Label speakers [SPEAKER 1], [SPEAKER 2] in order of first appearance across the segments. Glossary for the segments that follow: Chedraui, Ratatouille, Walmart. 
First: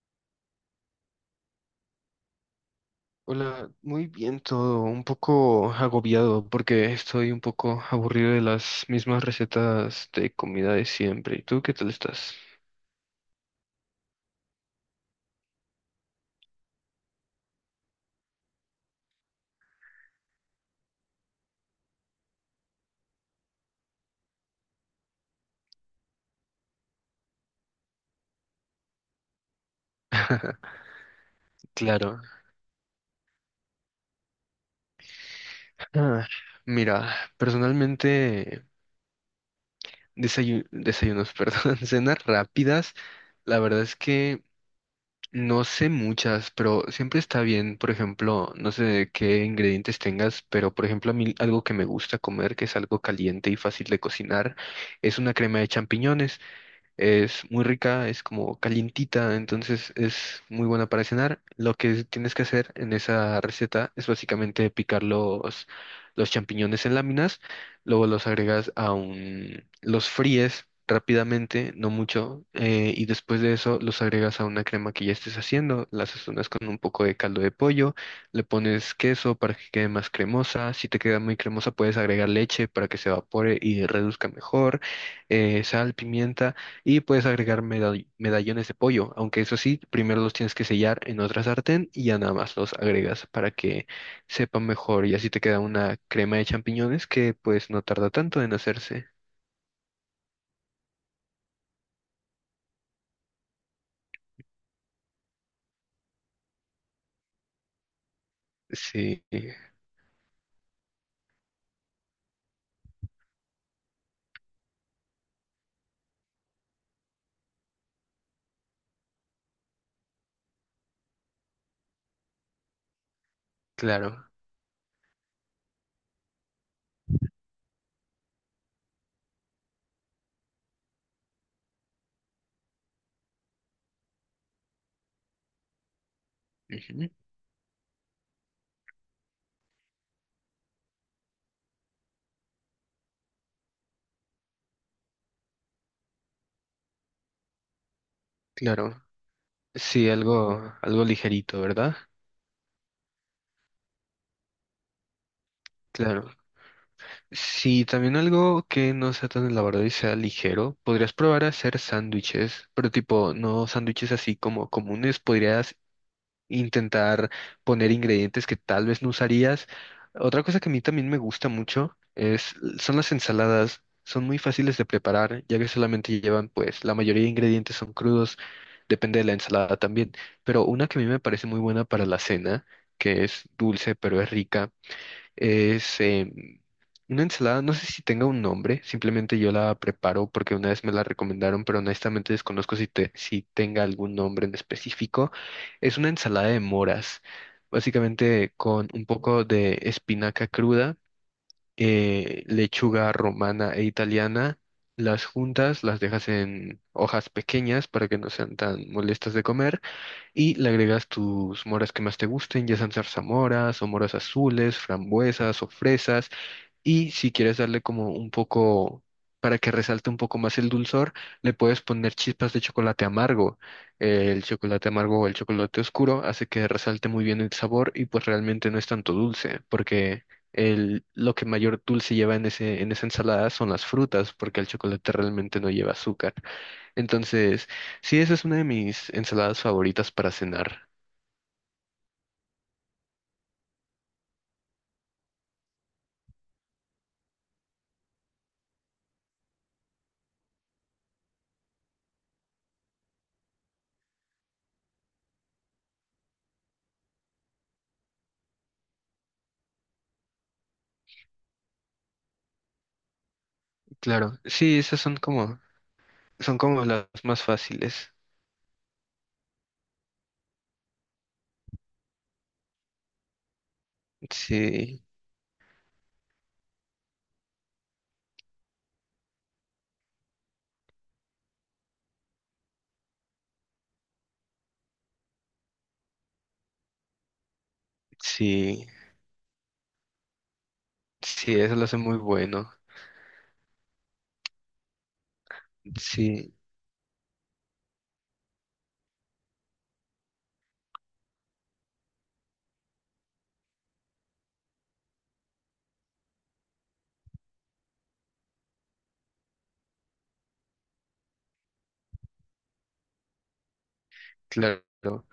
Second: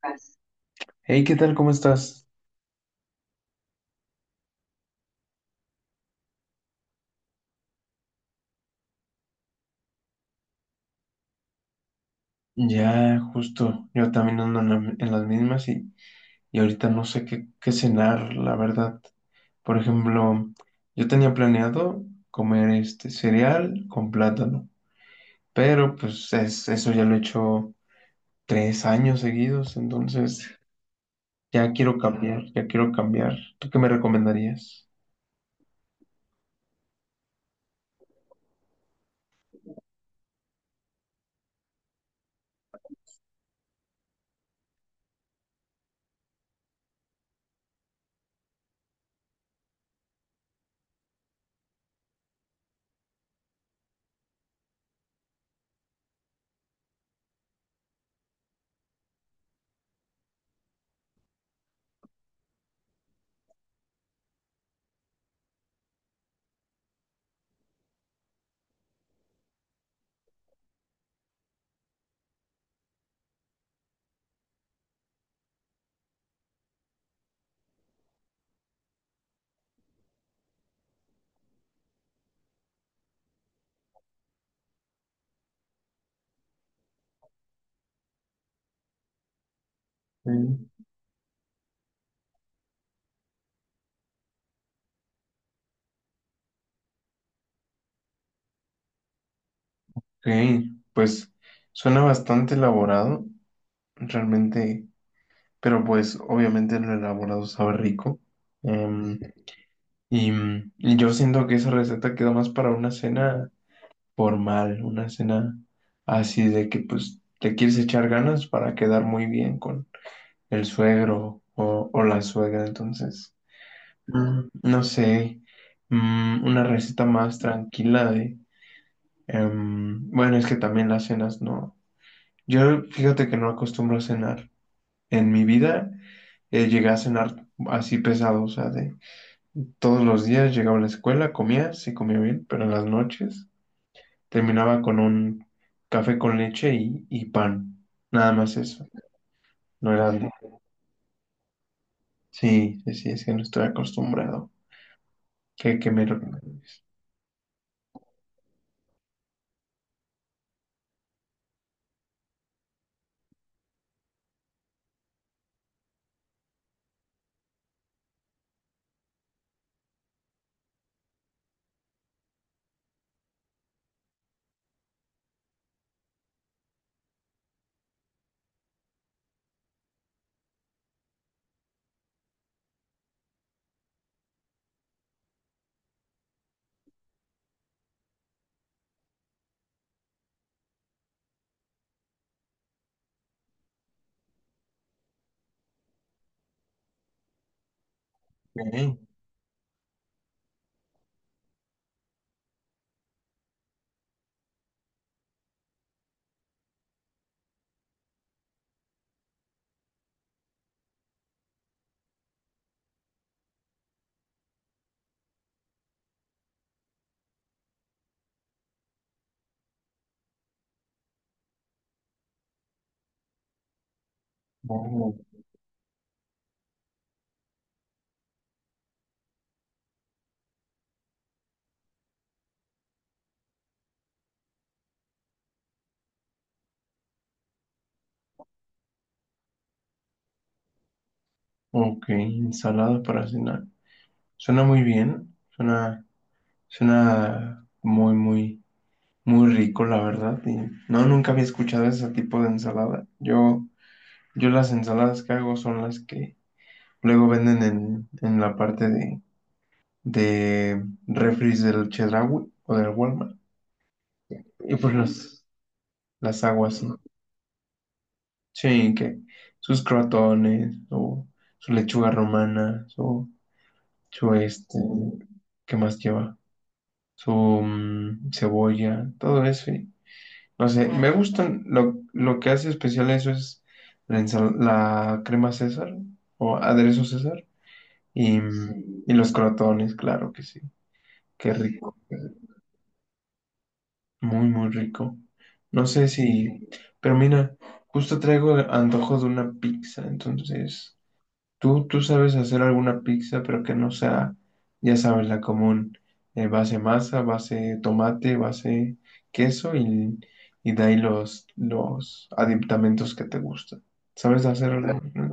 [SPEAKER 1] Paz. Hey, ¿qué tal? ¿Cómo estás?
[SPEAKER 2] Hola, muy bien todo, un poco agobiado porque estoy un poco aburrido de las mismas recetas de comida de siempre. ¿Y tú qué tal estás?
[SPEAKER 1] Ya, justo, yo también ando en las mismas y ahorita no sé qué cenar, la verdad. Por ejemplo, yo tenía planeado comer este cereal con plátano, pero eso ya lo he hecho tres años seguidos, entonces ya quiero
[SPEAKER 2] Claro.
[SPEAKER 1] cambiar, ya quiero cambiar. ¿Tú qué me recomendarías?
[SPEAKER 2] Ah, mira, personalmente desayunos, perdón, cenas rápidas, la verdad es que no sé muchas, pero siempre está bien, por ejemplo, no sé qué ingredientes tengas, pero por ejemplo a mí algo que me gusta comer, que es algo caliente y fácil de cocinar, es una crema de champiñones. Es muy rica, es como calientita, entonces es muy buena para cenar. Lo que tienes que hacer en esa receta es básicamente picar los champiñones en láminas, luego los agregas a un, los fríes rápidamente, no mucho, y después de eso los agregas a una crema que ya estés haciendo, las sazonas con un poco de caldo de pollo, le pones queso para que quede más cremosa, si te queda muy cremosa puedes agregar leche para que se evapore y reduzca mejor, sal, pimienta y puedes agregar medallones de pollo, aunque eso sí, primero los tienes que
[SPEAKER 1] Mm.
[SPEAKER 2] sellar en otra sartén y ya nada más los agregas para que sepan mejor y así te queda una crema de champiñones que pues no tarda tanto en hacerse.
[SPEAKER 1] Ok, pues suena bastante elaborado, realmente. Pero pues obviamente lo elaborado sabe rico. Em,
[SPEAKER 2] Sí,
[SPEAKER 1] y, y yo siento que esa receta queda más para una cena formal, una cena así de que pues te quieres echar ganas para quedar muy bien con el suegro o la suegra. Entonces,
[SPEAKER 2] claro.
[SPEAKER 1] no sé, una receta más tranquila de bueno, es que también las cenas no. Yo fíjate que no acostumbro a cenar. En mi vida llegué a
[SPEAKER 2] Ujú.
[SPEAKER 1] cenar así pesado, o sea, de todos los días llegaba a la escuela, comía, sí comía bien, pero en las noches terminaba con un café con leche y pan. Nada más eso.
[SPEAKER 2] Claro.
[SPEAKER 1] No
[SPEAKER 2] Sí,
[SPEAKER 1] era algo.
[SPEAKER 2] algo, algo ligerito, ¿verdad?
[SPEAKER 1] Sí, sí, sí, es que no estoy acostumbrado. Qué me
[SPEAKER 2] Claro.
[SPEAKER 1] recomiendas?
[SPEAKER 2] Sí, también algo que no sea tan elaborado y sea ligero, podrías probar a hacer sándwiches, pero tipo, no sándwiches así como comunes, podrías intentar poner ingredientes que tal vez no usarías. Otra cosa que a mí también me gusta mucho es, son las ensaladas. Son muy fáciles de preparar, ya que solamente llevan, pues, la mayoría de ingredientes son crudos, depende de la ensalada también. Pero una que a mí me parece muy buena para la cena, que es dulce pero es rica, es una ensalada, no sé si tenga un nombre, simplemente yo la preparo porque una vez me la recomendaron, pero honestamente desconozco si, si tenga algún nombre en específico. Es una ensalada de moras, básicamente con
[SPEAKER 1] Ok,
[SPEAKER 2] un poco de espinaca cruda, lechuga romana e italiana. Las juntas las dejas en hojas pequeñas para que no sean tan molestas de comer y le agregas tus moras que más te gusten, ya sean zarzamoras o moras azules, frambuesas o fresas. Y si quieres darle como un poco, para que resalte un poco más el dulzor, le puedes poner chispas de chocolate amargo. El chocolate
[SPEAKER 1] oh,
[SPEAKER 2] amargo o el chocolate oscuro hace que resalte muy bien el sabor y pues realmente no es tanto dulce, porque lo que mayor dulce lleva en en esa ensalada son las frutas, porque el chocolate realmente no lleva azúcar. Entonces, sí, esa es una de mis ensaladas favoritas para cenar.
[SPEAKER 1] ok, ensalada para cenar. Suena muy bien. Suena, suena muy, muy, muy rico, la verdad. Y no, nunca había escuchado ese tipo de ensalada. Yo las ensaladas que hago son las que luego venden en la parte de refris del Chedraui o del Walmart.
[SPEAKER 2] Claro,
[SPEAKER 1] Y
[SPEAKER 2] sí,
[SPEAKER 1] pues las
[SPEAKER 2] son
[SPEAKER 1] aguas,
[SPEAKER 2] como
[SPEAKER 1] ¿no?
[SPEAKER 2] las más fáciles.
[SPEAKER 1] Sí, que sus crotones o su lechuga romana, su este,
[SPEAKER 2] Sí,
[SPEAKER 1] ¿qué más lleva? Su cebolla, todo eso. Y no sé, me gustan, lo que hace especial eso es la crema César o aderezo César y,
[SPEAKER 2] sí,
[SPEAKER 1] y los crotones, claro que sí, qué
[SPEAKER 2] sí, eso lo
[SPEAKER 1] rico.
[SPEAKER 2] hace muy bueno.
[SPEAKER 1] Muy, muy rico. No sé
[SPEAKER 2] Sí,
[SPEAKER 1] si, pero mira, justo traigo antojo de una pizza, entonces, tú sabes hacer alguna pizza, pero que no sea, ya sabes, la común, base masa, base tomate, base queso y de ahí los aditamentos que te gustan. ¿Sabes hacer alguna?
[SPEAKER 2] claro.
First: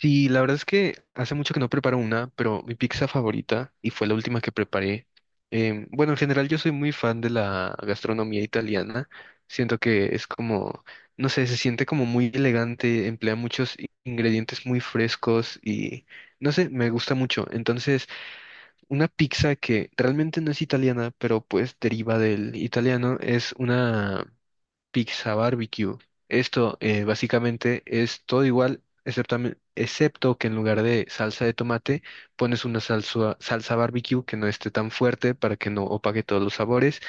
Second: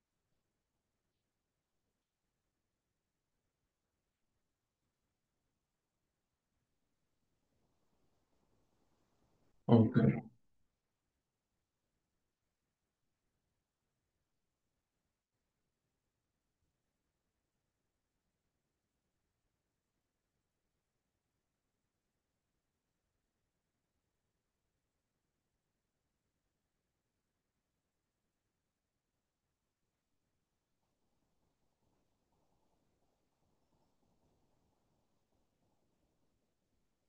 [SPEAKER 2] Sí, la verdad es que hace mucho que no preparo una, pero mi pizza favorita, y fue la última que preparé. Bueno, en general yo soy muy fan de la gastronomía italiana. Siento
[SPEAKER 1] Ok,
[SPEAKER 2] que es como, no sé, se siente como muy elegante, emplea muchos ingredientes muy frescos y, no sé, me gusta mucho. Entonces, una pizza que realmente no es italiana, pero pues deriva del italiano, es una pizza barbecue. Esto básicamente es todo igual, excepto, excepto que en lugar de salsa de tomate pones una salsa, salsa barbecue que no esté tan fuerte para que no opaque todos los sabores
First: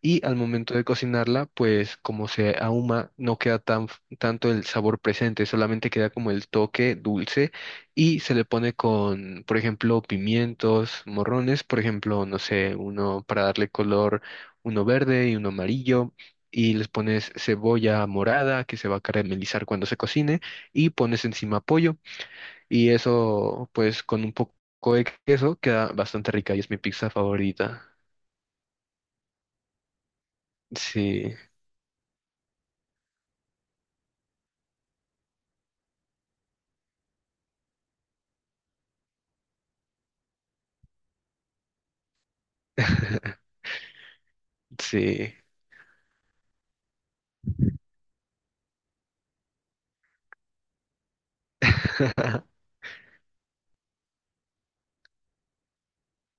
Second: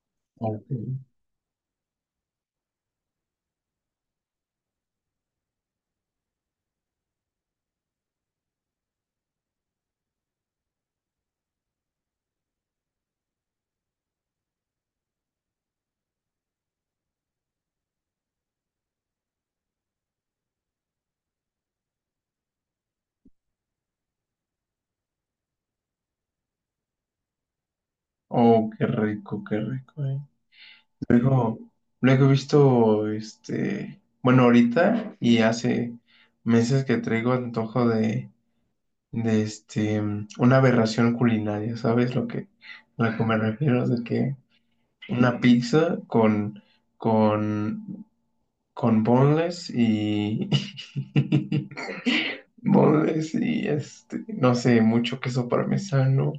[SPEAKER 2] y al
[SPEAKER 1] ok.
[SPEAKER 2] momento de cocinarla, pues como se ahuma, no queda tan tanto el sabor presente, solamente queda como el toque dulce y se le pone con, por ejemplo, pimientos, morrones, por ejemplo, no sé, uno para darle color, uno verde y uno amarillo. Y les pones cebolla morada que se va a caramelizar cuando se cocine y pones encima pollo y eso pues con un poco de queso queda bastante rica y es mi pizza favorita.
[SPEAKER 1] Oh, qué rico, eh.
[SPEAKER 2] Sí.
[SPEAKER 1] Luego, luego he visto, este, bueno, ahorita y hace meses que traigo antojo de este, una aberración culinaria, ¿sabes lo que me refiero? De que
[SPEAKER 2] Sí.
[SPEAKER 1] una pizza con, con boneless y, boneless y este, no sé, mucho queso parmesano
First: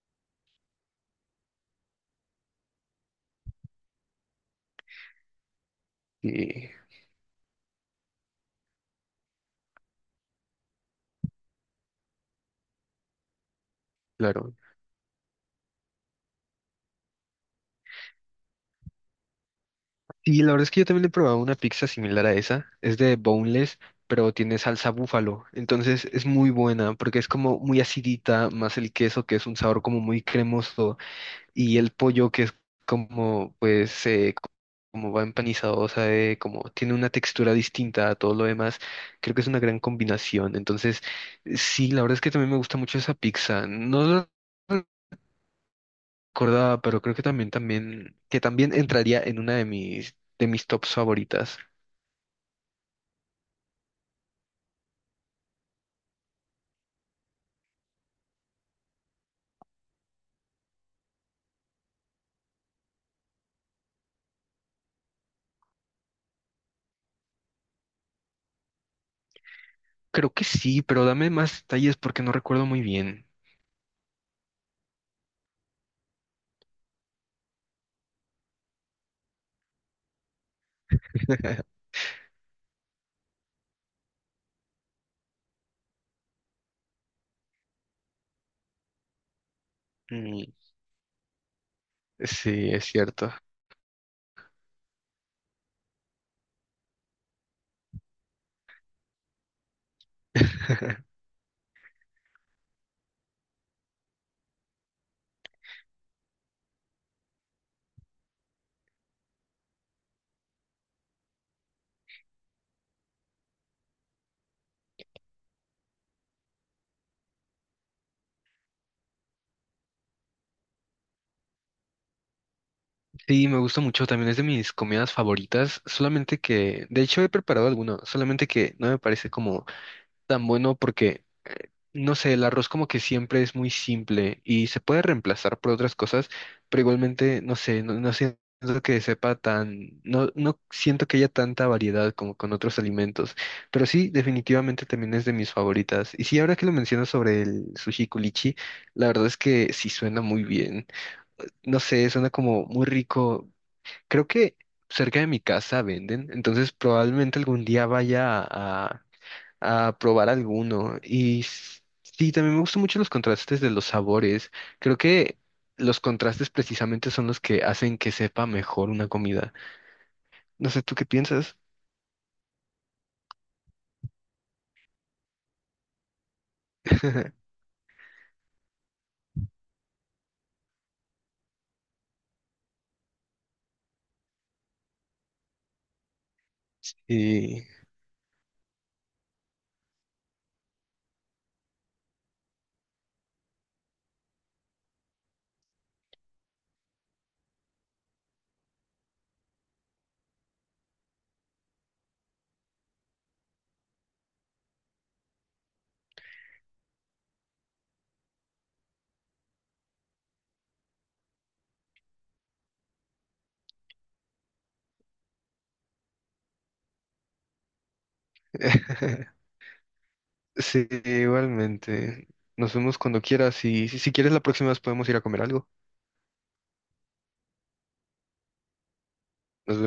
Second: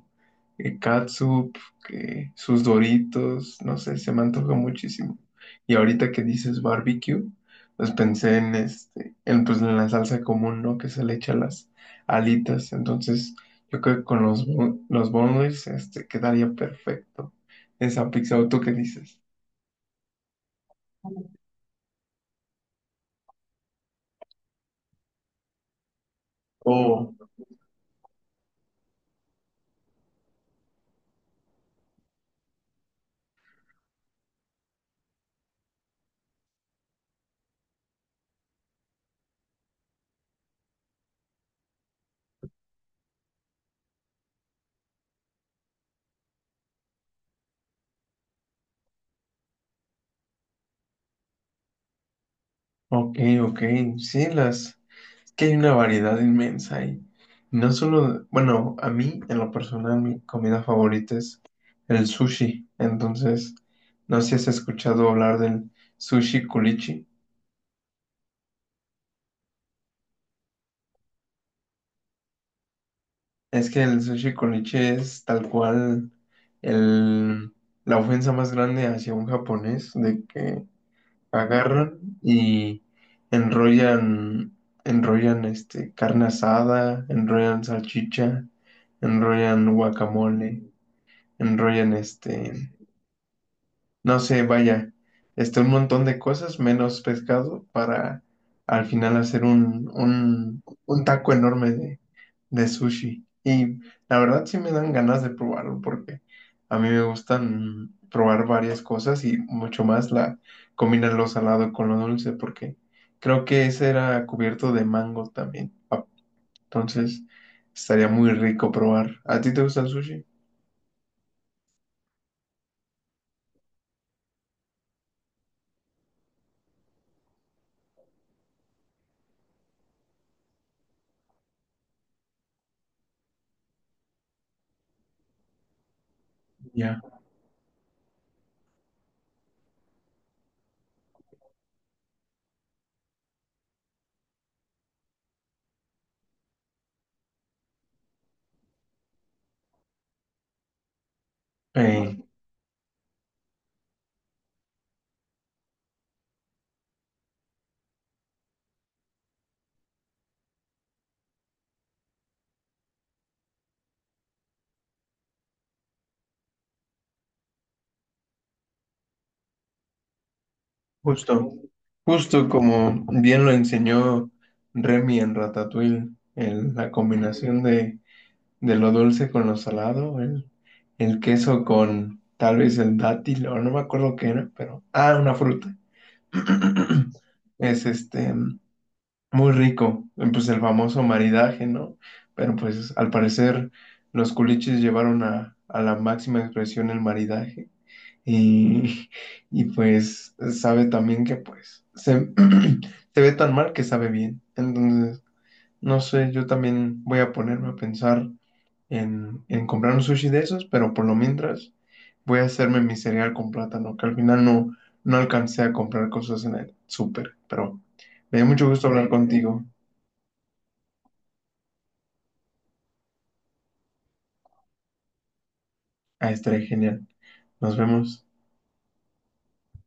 [SPEAKER 1] que catsup, que sus Doritos, no sé, se me antoja muchísimo. Y ahorita que dices
[SPEAKER 2] Sí,
[SPEAKER 1] barbecue, pues pensé en este, en pues en la salsa común, ¿no? Que se le echa a las alitas. Entonces, yo creo que con
[SPEAKER 2] claro.
[SPEAKER 1] los boneless, este, quedaría perfecto esa pizza. ¿O tú qué dices?
[SPEAKER 2] Sí, la verdad es que yo también he probado una pizza similar a esa. Es de boneless, pero tiene salsa búfalo. Entonces es muy buena
[SPEAKER 1] Oh,
[SPEAKER 2] porque es como muy acidita, más el queso que es un sabor como muy cremoso y el pollo que es como pues como va empanizado, o sea, como tiene una textura distinta a todo lo demás. Creo que es una gran combinación. Entonces, sí, la verdad es que también me gusta mucho esa pizza. No no, acordaba, pero creo que también, también, que también entraría en una de mis tops favoritas.
[SPEAKER 1] ok, ok. Sí, las, que hay una variedad inmensa y no solo, bueno, a mí en lo personal mi comida favorita es el sushi, entonces no sé si has escuchado hablar del sushi culichi,
[SPEAKER 2] Creo que sí, pero dame más detalles porque no recuerdo muy bien.
[SPEAKER 1] es que el sushi culichi es tal cual el, la ofensa más grande hacia un japonés de que agarran y enrollan, enrollan este, carne asada, enrollan salchicha, enrollan guacamole,
[SPEAKER 2] Mm.
[SPEAKER 1] enrollan este,
[SPEAKER 2] Sí, es cierto.
[SPEAKER 1] no sé, vaya, este, un montón de cosas, menos pescado, para al final hacer un taco enorme de sushi. Y la verdad sí me dan ganas de probarlo porque a mí me gustan probar varias cosas y mucho más la combinar lo salado con lo dulce porque creo que ese era cubierto de mango también. Ah, entonces estaría muy rico probar. ¿A ti te gusta el sushi?
[SPEAKER 2] Sí, me gusta mucho, también es de mis comidas favoritas, solamente que, de hecho he preparado alguno, solamente que no me parece como tan bueno porque no sé, el arroz como que siempre es muy simple y se puede reemplazar por otras cosas, pero
[SPEAKER 1] Ya.
[SPEAKER 2] igualmente, no sé, no, no siento que sepa tan, no, no siento que haya tanta variedad como con otros alimentos, pero sí, definitivamente también es de mis favoritas. Y sí, ahora que lo mencionas sobre el sushi culichi, la verdad es que sí suena muy bien. No sé,
[SPEAKER 1] Eh,
[SPEAKER 2] suena como muy rico. Creo que cerca de mi casa venden, entonces probablemente algún día vaya a probar alguno. Y sí, también me gustan mucho los contrastes de los sabores. Creo que los contrastes precisamente son los que hacen que sepa mejor una comida. No sé, ¿tú qué
[SPEAKER 1] justo.
[SPEAKER 2] piensas?
[SPEAKER 1] Justo como bien lo enseñó Remy en Ratatouille, la combinación de lo dulce con lo salado, el queso con tal vez el dátil, o no me acuerdo qué era, pero... Ah, una fruta.
[SPEAKER 2] Y
[SPEAKER 1] Es este, muy rico, pues el famoso maridaje, ¿no? Pero pues al parecer los culichis llevaron a la máxima expresión el maridaje. Y, y pues sabe también que pues se, se ve tan mal que sabe bien. Entonces, no sé, yo también voy a ponerme a pensar en comprar un sushi de esos, pero por lo mientras voy a hacerme mi cereal con plátano, que al final no alcancé a comprar cosas en el súper. Pero me dio mucho gusto hablar contigo.
[SPEAKER 2] sí, igualmente. Nos vemos cuando quieras y si quieres la próxima vez podemos ir a comer algo.
[SPEAKER 1] Ah, estaré genial. Nos vemos.
[SPEAKER 2] Nos vemos.